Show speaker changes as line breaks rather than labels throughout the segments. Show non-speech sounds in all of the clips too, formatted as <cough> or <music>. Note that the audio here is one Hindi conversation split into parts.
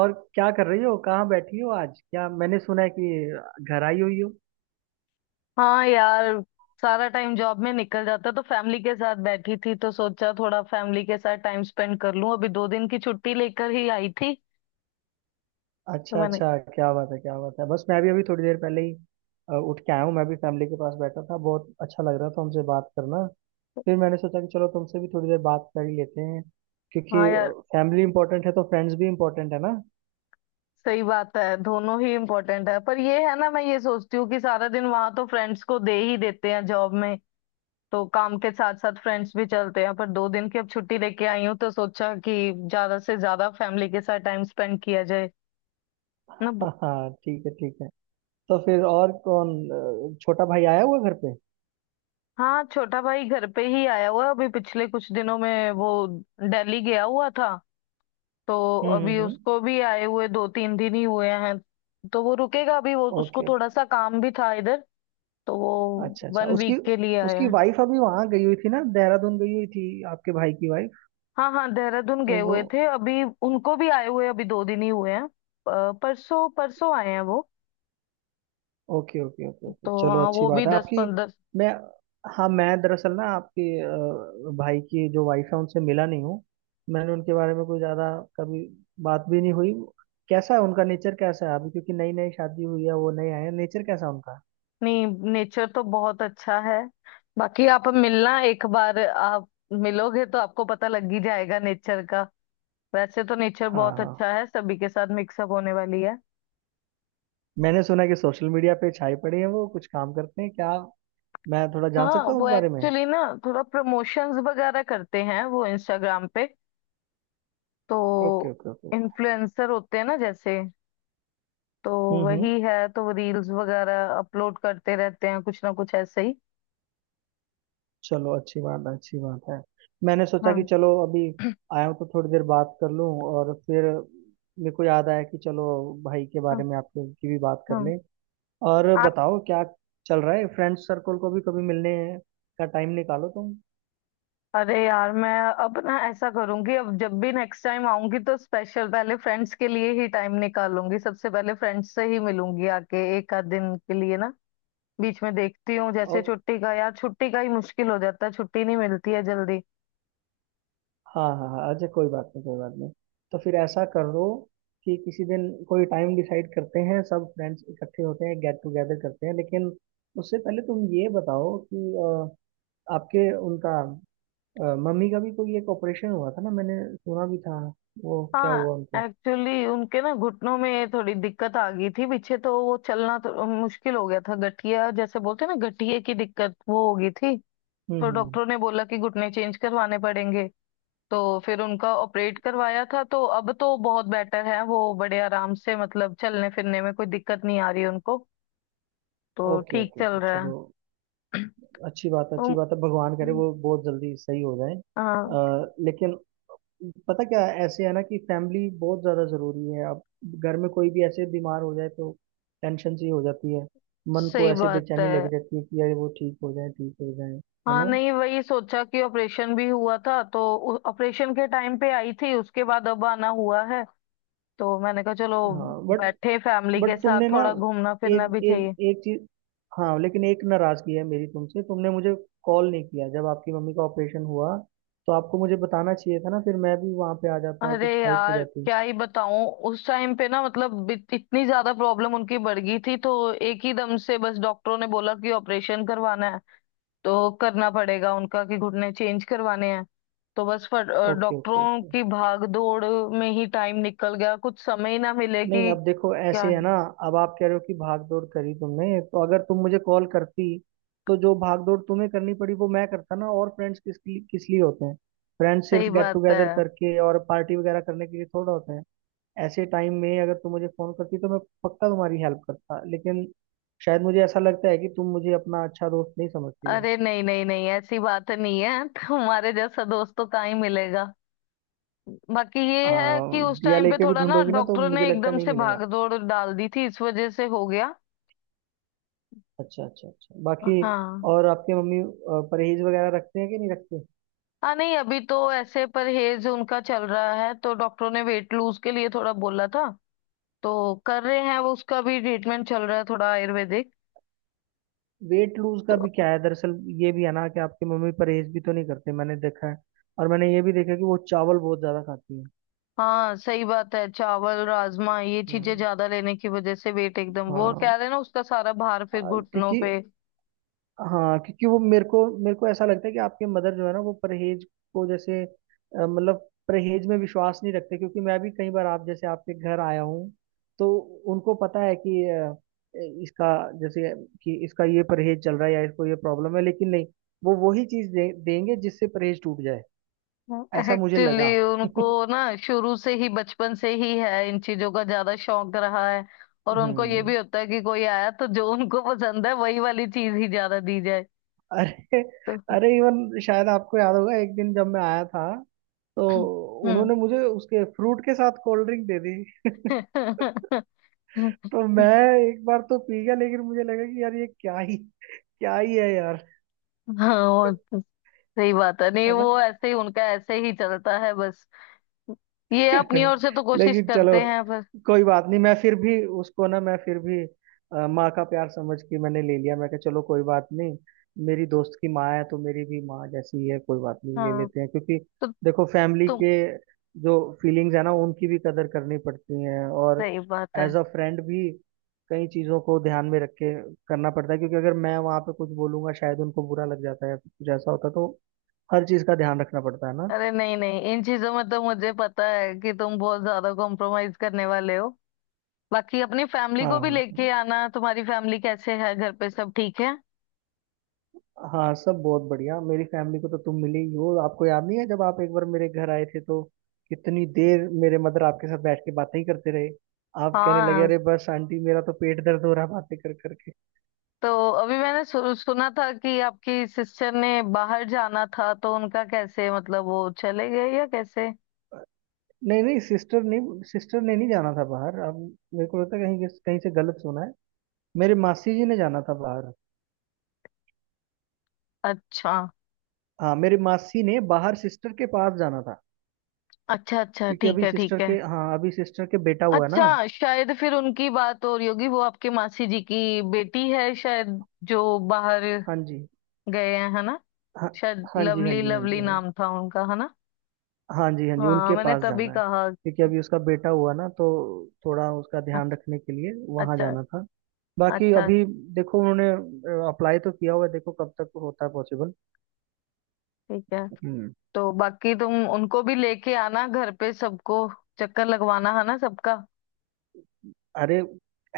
और क्या कर रही हो? कहाँ बैठी हो आज? क्या मैंने सुना है कि घर आई हुई हो?
हाँ यार। सारा टाइम जॉब में निकल जाता तो फैमिली के साथ बैठी थी, तो सोचा थोड़ा फैमिली के साथ टाइम स्पेंड कर लूं। अभी 2 दिन की छुट्टी लेकर ही आई थी। तो
अच्छा
मैंने।
अच्छा, क्या बात है, क्या बात है। बस मैं भी अभी थोड़ी देर पहले ही उठ के आया हूँ। मैं भी फैमिली के पास बैठा था, बहुत अच्छा लग रहा था हमसे बात करना। फिर मैंने सोचा कि चलो तुमसे भी थोड़ी देर बात कर ही लेते हैं, क्योंकि
हाँ यार।
फैमिली इंपॉर्टेंट है तो फ्रेंड्स भी इंपॉर्टेंट है ना।
सही बात है। दोनों ही इम्पोर्टेंट है पर ये है ना, मैं ये सोचती हूँ कि सारा दिन वहां तो फ्रेंड्स को दे ही देते हैं जॉब में। तो काम के साथ साथ फ्रेंड्स भी चलते हैं, पर दो दिन की अब छुट्टी लेके आई हूँ तो सोचा कि ज्यादा से ज्यादा फैमिली के साथ टाइम स्पेंड किया जाए ना।
<laughs> हाँ हाँ, ठीक है ठीक है। तो फिर और कौन, छोटा भाई आया हुआ घर पे?
हाँ, छोटा भाई घर पे ही आया हुआ है। अभी पिछले कुछ दिनों में वो दिल्ली गया हुआ था। तो अभी
हम्म।
उसको भी आए हुए 2-3 दिन ही हुए हैं। तो वो रुकेगा अभी, वो उसको
ओके।
थोड़ा सा काम भी था इधर। तो वो
अच्छा अच्छा,
वन
उसकी
वीक के लिए आया
उसकी
है।
वाइफ अभी वहां गई हुई थी ना, देहरादून गई हुई थी, आपके भाई की वाइफ?
हाँ हाँ, देहरादून
तो
गए
वो
हुए थे, अभी उनको भी आए हुए अभी 2 दिन ही हुए हैं। परसों परसों आए हैं वो।
ओके ओके ओके ओके,
तो
चलो
हाँ
अच्छी
वो भी
बात है।
दस
आपकी
पंद्रह
मैं, हाँ मैं दरअसल ना आपके भाई की जो वाइफ है उनसे मिला नहीं हूँ। मैंने उनके बारे में कोई ज्यादा कभी बात भी नहीं हुई। कैसा है उनका नेचर, कैसा है अभी, क्योंकि नई नई शादी हुई है, वो नए आए हैं, नेचर कैसा है उनका?
नहीं, नेचर तो बहुत अच्छा है। बाकी आप मिलना, एक बार आप मिलोगे तो आपको पता लग ही जाएगा नेचर का। वैसे तो नेचर
हाँ
बहुत
हाँ,
अच्छा है, सभी के साथ मिक्सअप होने वाली है।
मैंने सुना है कि सोशल मीडिया पे छाई पड़ी है वो, कुछ काम करते हैं क्या? मैं थोड़ा जान
हाँ,
सकता हूँ
वो
उस बारे में?
एक्चुअली ना थोड़ा प्रमोशंस वगैरह करते हैं वो, इंस्टाग्राम पे। तो
okay okay okay okay.
Influencer होते हैं ना जैसे। तो
हम्म।
वही है। तो वो रील्स वगैरह अपलोड करते रहते हैं, कुछ ना कुछ ऐसे ही।
चलो अच्छी बात है, अच्छी बात है। मैंने सोचा कि
हाँ।
चलो अभी आया हूँ तो थोड़ी देर बात कर लूँ, और फिर मेरे को याद आया कि चलो भाई के
<clears throat>
बारे
हाँ।
में आपके की भी बात कर
हाँ।
लें। और बताओ क्या चल रहा है? फ्रेंड सर्कल को भी कभी मिलने का टाइम निकालो तुम।
अरे यार, मैं अब ना ऐसा करूंगी। अब जब भी नेक्स्ट टाइम आऊंगी तो स्पेशल पहले फ्रेंड्स के लिए ही टाइम निकालूंगी, सबसे पहले फ्रेंड्स से ही मिलूंगी आके एक आध दिन के लिए ना। बीच में देखती हूँ जैसे
और
छुट्टी का, यार छुट्टी का ही मुश्किल हो जाता है, छुट्टी नहीं मिलती है जल्दी।
हाँ हाँ हाँ, अच्छा कोई बात नहीं, कोई बात नहीं। तो फिर ऐसा कर लो कि किसी दिन कोई टाइम डिसाइड करते हैं, सब फ्रेंड्स इकट्ठे होते हैं, गेट टुगेदर करते हैं। लेकिन उससे पहले तुम ये बताओ कि आपके उनका मम्मी का भी कोई एक ऑपरेशन हुआ था ना, मैंने सुना भी था। वो क्या
हाँ,
हुआ उनको?
एक्चुअली उनके ना घुटनों में थोड़ी दिक्कत आ गई थी पीछे, तो वो चलना तो मुश्किल हो गया था। गठिया जैसे बोलते हैं ना, गठिए की दिक्कत वो हो गई थी। तो
हम्म।
डॉक्टरों ने बोला कि घुटने चेंज करवाने पड़ेंगे। तो फिर उनका ऑपरेट करवाया था, तो अब तो बहुत बेटर है वो, बड़े आराम से, मतलब चलने फिरने में कोई दिक्कत नहीं आ रही उनको। तो
ओके
ठीक
ओके
चल
ओके,
रहा
चलो
है।
अच्छी बात है,
तो
अच्छी बात है। भगवान करे वो बहुत जल्दी सही हो जाए,
हाँ
लेकिन पता क्या है, ऐसे है ना कि फैमिली बहुत ज़्यादा ज़रूरी है। अब घर में कोई भी ऐसे बीमार हो जाए तो टेंशन सी हो जाती है, मन को
सही
ऐसे
बात
बेचैनी
है।
लगी रहती है कि यार वो ठीक हो जाए, ठीक हो जाए। है
हाँ
ना?
नहीं, वही सोचा कि ऑपरेशन भी हुआ था तो। ऑपरेशन के टाइम पे आई थी, उसके बाद अब आना हुआ है। तो मैंने कहा चलो
हाँ,
बैठे फैमिली
बट
के साथ,
तुमने ना,
थोड़ा घूमना
एक
फिरना भी
एक
चाहिए।
एक चीज, हाँ लेकिन एक नाराजगी है मेरी तुमसे। तुमने मुझे कॉल नहीं किया जब आपकी मम्मी का ऑपरेशन हुआ। तो आपको मुझे बताना चाहिए था ना, फिर मैं भी वहाँ पे आ जाता,
अरे
कुछ हेल्प हो
यार,
जाती।
क्या ही बताऊं। उस टाइम पे ना मतलब इतनी ज्यादा प्रॉब्लम उनकी बढ़ गई थी, तो एक ही दम से बस डॉक्टरों ने बोला कि ऑपरेशन करवाना है, तो करना पड़ेगा उनका, कि घुटने चेंज करवाने हैं। तो बस
ओके ओके
डॉक्टरों
ओके।
की भाग दौड़ में ही टाइम निकल गया। कुछ समय ही ना मिले
नहीं,
कि
अब देखो
क्या।
ऐसे है ना, अब आप कह रहे हो कि भाग दौड़ करी तुमने, तो अगर तुम मुझे कॉल करती तो जो भाग दौड़ तुम्हें करनी पड़ी वो मैं करता ना। और फ्रेंड्स किस लिए, किस लिए होते हैं? फ्रेंड्स सिर्फ
सही
गेट
बात है।
टुगेदर करके और पार्टी वगैरह करने के लिए थोड़ा होते हैं। ऐसे टाइम में अगर तुम मुझे फोन करती तो मैं पक्का तुम्हारी हेल्प करता, लेकिन शायद मुझे ऐसा लगता है कि तुम मुझे अपना अच्छा दोस्त नहीं समझती हो।
अरे नहीं नहीं नहीं, ऐसी बात नहीं है। <laughs> तुम्हारे जैसा दोस्त तो कहाँ ही मिलेगा। बाकी
आ,
ये है कि उस
दिया
टाइम पे
लेके भी
थोड़ा ना
ढूंढोगी ना तो
डॉक्टरों
मुझे
ने
लगता
एकदम
नहीं
से भाग
मिलेगा।
दौड़ डाल दी थी, इस वजह से हो गया।
अच्छा अच्छा अच्छा,
हाँ
बाकी
हाँ।
और आपके मम्मी परहेज वगैरह रखते हैं कि नहीं रखते?
नहीं, अभी तो ऐसे परहेज उनका चल रहा है, तो डॉक्टरों ने वेट लूज के लिए थोड़ा बोला था, तो कर रहे हैं वो। उसका भी ट्रीटमेंट चल रहा है, थोड़ा आयुर्वेदिक।
वेट लूज का
तो
भी क्या है दरअसल, ये भी है ना कि आपकी मम्मी परहेज भी तो नहीं करते, मैंने देखा है। और मैंने ये भी देखा कि वो चावल बहुत ज्यादा खाती है।
हाँ, सही बात है। चावल राजमा, ये चीजें
हम्म।
ज्यादा लेने की वजह से वेट एकदम, वो
हाँ।
कह रहे हैं ना, उसका सारा भार
आ,
फिर घुटनों
क्योंकि
पे।
हाँ, क्योंकि वो मेरे को ऐसा लगता है कि आपके मदर जो है ना वो परहेज को जैसे मतलब परहेज में विश्वास नहीं रखते। क्योंकि मैं भी कई बार आप जैसे आपके घर आया हूँ तो उनको पता है कि इसका जैसे कि इसका ये परहेज चल रहा है या इसको ये प्रॉब्लम है, लेकिन नहीं, वो वही चीज देंगे जिससे परहेज टूट जाए। ऐसा मुझे
एक्चुअली
लगा। <laughs>
उनको ना शुरू से ही बचपन से ही है, इन चीजों का ज्यादा शौक रहा है। और उनको ये
हम्म।
भी होता है कि कोई आया तो जो उनको पसंद है वही वाली चीज ही ज्यादा दी जाए।
अरे
तो
अरे, इवन शायद आपको याद होगा एक दिन जब मैं आया था तो
हम्म।
उन्होंने मुझे उसके फ्रूट के साथ कोल्ड ड्रिंक दे दी। <laughs> तो मैं
<laughs>
एक बार तो पी गया, लेकिन मुझे लगा कि यार ये क्या ही, क्या ही है यार।
हाँ, वो तो सही बात है। नहीं
है ना?
वो ऐसे ही उनका, ऐसे ही चलता है बस। ये अपनी
<laughs>
ओर से तो कोशिश
लेकिन चलो,
करते हैं पर।
कोई बात नहीं, मैं फिर भी उसको ना, मैं फिर भी माँ का प्यार समझ के मैंने ले लिया। मैं कहा चलो कोई बात नहीं, मेरी दोस्त की माँ है तो मेरी भी माँ जैसी ही है, कोई बात नहीं ले
हाँ।
लेते हैं। क्योंकि
तो
देखो फैमिली
तुम।
के जो फीलिंग्स है ना, उनकी भी कदर करनी पड़ती है। और
सही बात है।
एज अ फ्रेंड भी कई चीज़ों को ध्यान में रख के करना पड़ता है, क्योंकि अगर मैं वहाँ पे कुछ बोलूंगा शायद उनको बुरा लग जाता है या कुछ ऐसा होता है, तो हर चीज़ का ध्यान रखना पड़ता है ना।
अरे नहीं नहीं, इन चीजों में तो मुझे पता है कि तुम बहुत ज्यादा कॉम्प्रोमाइज करने वाले हो। बाकी अपनी फैमिली
हाँ
को भी लेके
हाँ,
आना, तुम्हारी फैमिली कैसे है, घर पे सब ठीक है?
हाँ सब बहुत बढ़िया। मेरी फैमिली को तो तुम मिले ही हो, आपको याद नहीं है जब आप एक बार मेरे घर आए थे तो कितनी देर मेरे मदर आपके साथ बैठ के बातें ही करते रहे। आप कहने लगे,
हाँ,
अरे बस आंटी, मेरा तो पेट दर्द हो रहा है बातें कर करके।
तो अभी मैंने सुना था कि आपकी सिस्टर ने बाहर जाना था, तो उनका कैसे, मतलब वो चले गए या कैसे?
नहीं नहीं, सिस्टर ने नहीं जाना था बाहर। अब मेरे को लगता है कहीं कहीं से गलत सुना है। मेरे मासी जी ने जाना था बाहर।
अच्छा
हाँ मेरे मासी ने बाहर सिस्टर के पास जाना था,
अच्छा अच्छा,
क्योंकि
ठीक
अभी
है ठीक
सिस्टर के,
है।
हाँ अभी सिस्टर के बेटा हुआ ना।
अच्छा शायद फिर उनकी बात हो रही होगी, वो आपके मासी जी की बेटी है शायद, जो बाहर
हाँ जी
गए हैं, है ना।
हाँ,
शायद
हाँ जी हाँ
लवली,
जी हाँ
लवली
जी हाँ जी
नाम था उनका, है ना।
हाँ जी हाँ जी,
हाँ,
उनके
मैंने
पास
तभी
जाना है
कहा।
क्योंकि अभी उसका बेटा हुआ ना, तो थोड़ा उसका
अच्छा
ध्यान रखने के लिए वहां
अच्छा
जाना था। बाकी
अच्छा
अभी देखो, उन्होंने अप्लाई तो किया हुआ है, देखो कब तक होता है पॉसिबल।
ठीक है।
हम्म।
तो बाकी तुम उनको भी लेके आना घर पे, सबको चक्कर लगवाना है ना सबका।
अरे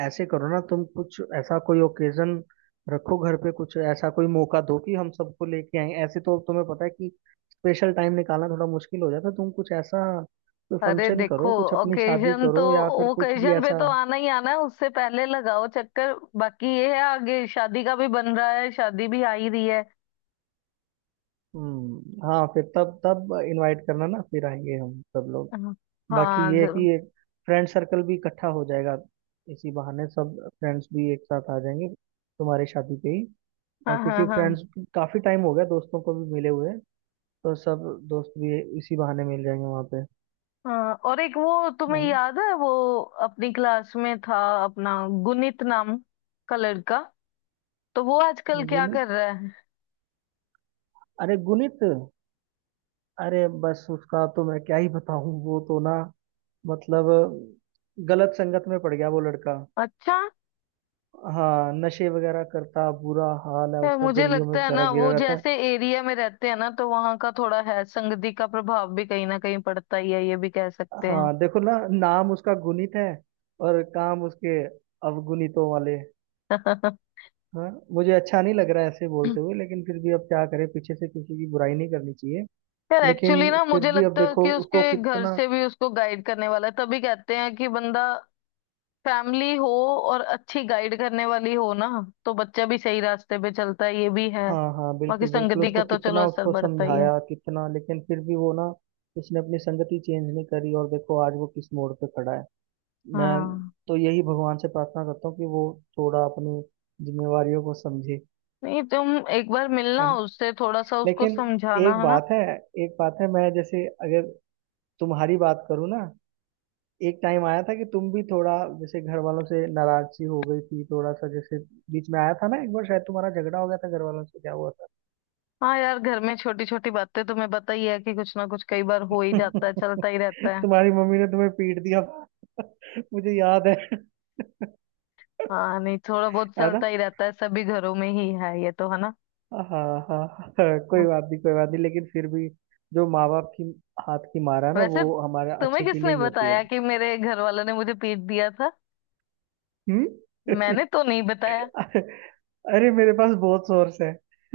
ऐसे करो ना तुम, कुछ ऐसा कोई ओकेजन रखो घर पे, कुछ ऐसा कोई मौका दो कि हम सबको लेके आए। ऐसे तो तुम्हें पता है कि स्पेशल टाइम निकालना थोड़ा मुश्किल हो जाता है। तुम कुछ ऐसा कोई
अरे
फंक्शन
देखो,
करो, कुछ अपनी शादी
ओकेजन तो,
करो या फिर कुछ भी
ओकेजन पे
ऐसा।
तो आना ही आना है, उससे पहले लगाओ चक्कर। बाकी ये है, आगे शादी का भी बन रहा है, शादी भी आ ही रही है।
हाँ, फिर तब तब इनवाइट करना ना, फिर आएंगे हम सब लोग।
हाँ
बाकी
हाँ,
ये है कि
जरूर।
एक फ्रेंड सर्कल भी इकट्ठा हो जाएगा, इसी बहाने सब फ्रेंड्स भी एक साथ आ जाएंगे तुम्हारी शादी पे ही। और
हाँ
क्योंकि
हाँ हाँ
फ्रेंड्स, काफी टाइम हो गया दोस्तों को भी मिले हुए, तो सब दोस्त भी इसी बहाने मिल जाएंगे वहाँ पे।
हाँ। और एक, वो तुम्हें
हाँ,
याद है वो अपनी क्लास में था, अपना गुनीत नाम का लड़का, तो वो आजकल क्या
गुणित,
कर रहा है?
अरे गुणित, अरे बस उसका तो मैं क्या ही बताऊँ, वो तो ना मतलब गलत संगत में पड़ गया वो लड़का।
अच्छा।
हाँ नशे वगैरह करता, बुरा हाल है
है,
उसका,
मुझे
गलियों में
लगता है
बेचारा
ना
गिरा
वो
रहता है।
जैसे एरिया में रहते हैं ना, तो वहां का थोड़ा है, संगति का प्रभाव भी कहीं ना कहीं पड़ता ही है, ये भी कह सकते हैं।
हाँ देखो ना, नाम उसका गुणित है और काम उसके अवगुणितों वाले।
<laughs>
हाँ मुझे अच्छा नहीं लग रहा है ऐसे बोलते हुए, लेकिन फिर भी अब क्या करें, पीछे से किसी की बुराई नहीं करनी चाहिए।
यार,
लेकिन
एक्चुअली ना
फिर
मुझे
भी अब
लगता है
देखो
कि
उसको
उसके घर
कितना,
से भी उसको गाइड करने वाला है। तभी कहते हैं कि बंदा फैमिली हो और अच्छी गाइड करने वाली हो ना, तो बच्चा भी सही रास्ते पे चलता है, ये भी है।
हाँ हाँ
बाकी
बिल्कुल बिल्कुल,
संगति
उसको
का तो चलो
कितना
असर
उसको
पड़ता ही है।
समझाया कितना, लेकिन फिर भी वो ना, उसने अपनी संगति चेंज नहीं करी और देखो आज वो किस मोड़ पे खड़ा है। मैं
हाँ
तो यही भगवान से प्रार्थना करता हूँ कि वो थोड़ा अपनी जिम्मेवारियों को समझे।
नहीं, तुम एक बार
है
मिलना
ना?
उससे, थोड़ा सा उसको
लेकिन
समझाना
एक
है ना।
बात है, एक बात है। मैं जैसे अगर तुम्हारी बात करूँ ना, एक टाइम आया था कि तुम भी थोड़ा जैसे घर वालों से नाराज सी हो गई थी, थोड़ा सा जैसे बीच में आया था ना एक बार, शायद तुम्हारा झगड़ा हो गया था घर वालों से, क्या हुआ था?
हाँ यार, घर में छोटी छोटी बातें तुम्हें पता ही है कि कुछ ना कुछ कई बार हो ही जाता है,
<laughs>
चलता ही रहता है।
तुम्हारी मम्मी ने तुम्हें पीट दिया था। <laughs> मुझे याद है। <laughs>
हाँ नहीं, थोड़ा बहुत
है ना?
चलता ही रहता है, सभी घरों में ही है ये तो, है ना।
हाँ हाँ हाँ, हाँ, कोई
हाँ।
बात नहीं, कोई बात नहीं, लेकिन फिर भी जो माँ बाप की हाथ की मारा ना
वैसे
वो हमारे
तुम्हें
अच्छे के लिए
किसने
ही होती है।
बताया कि मेरे घर वालों ने मुझे पीट दिया था? मैंने
हम्म।
तो नहीं बताया।
<laughs> अरे मेरे पास बहुत सोर्स है। <laughs>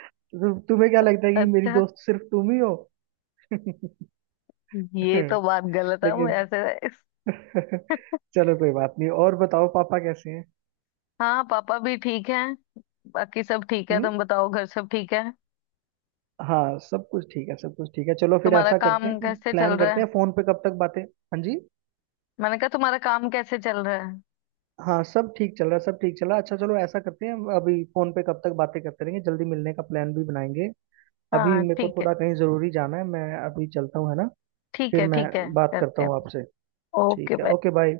तुम्हें क्या लगता है कि मेरी
अच्छा,
दोस्त सिर्फ तुम ही हो? <laughs>
ये तो बात गलत है, वो
लेकिन
ऐसे।
<laughs>
<laughs>
चलो कोई बात नहीं। और बताओ पापा कैसे हैं?
हाँ, पापा भी ठीक है, बाकी सब ठीक है।
हम्म।
तुम बताओ, घर सब ठीक है?
हाँ सब कुछ ठीक है, सब कुछ ठीक है। चलो फिर
तुम्हारा
ऐसा करते हैं
काम
कि
कैसे
प्लान
चल रहा
करते
है?
हैं, फोन पे कब तक बातें। हाँ जी,
मैंने कहा तुम्हारा काम कैसे चल रहा है?
हाँ सब ठीक चल रहा है, सब ठीक चल रहा है। अच्छा चलो ऐसा करते हैं, हम अभी फोन पे कब तक बातें करते रहेंगे, जल्दी मिलने का प्लान भी बनाएंगे। अभी
हाँ,
मेरे को
ठीक है,
थोड़ा कहीं जरूरी जाना है, मैं अभी चलता हूँ, है ना?
ठीक
फिर
है,
मैं
ठीक है,
बात करता
करते हैं।
हूँ आपसे।
ओके
ठीक है,
बाय।
Okay bye.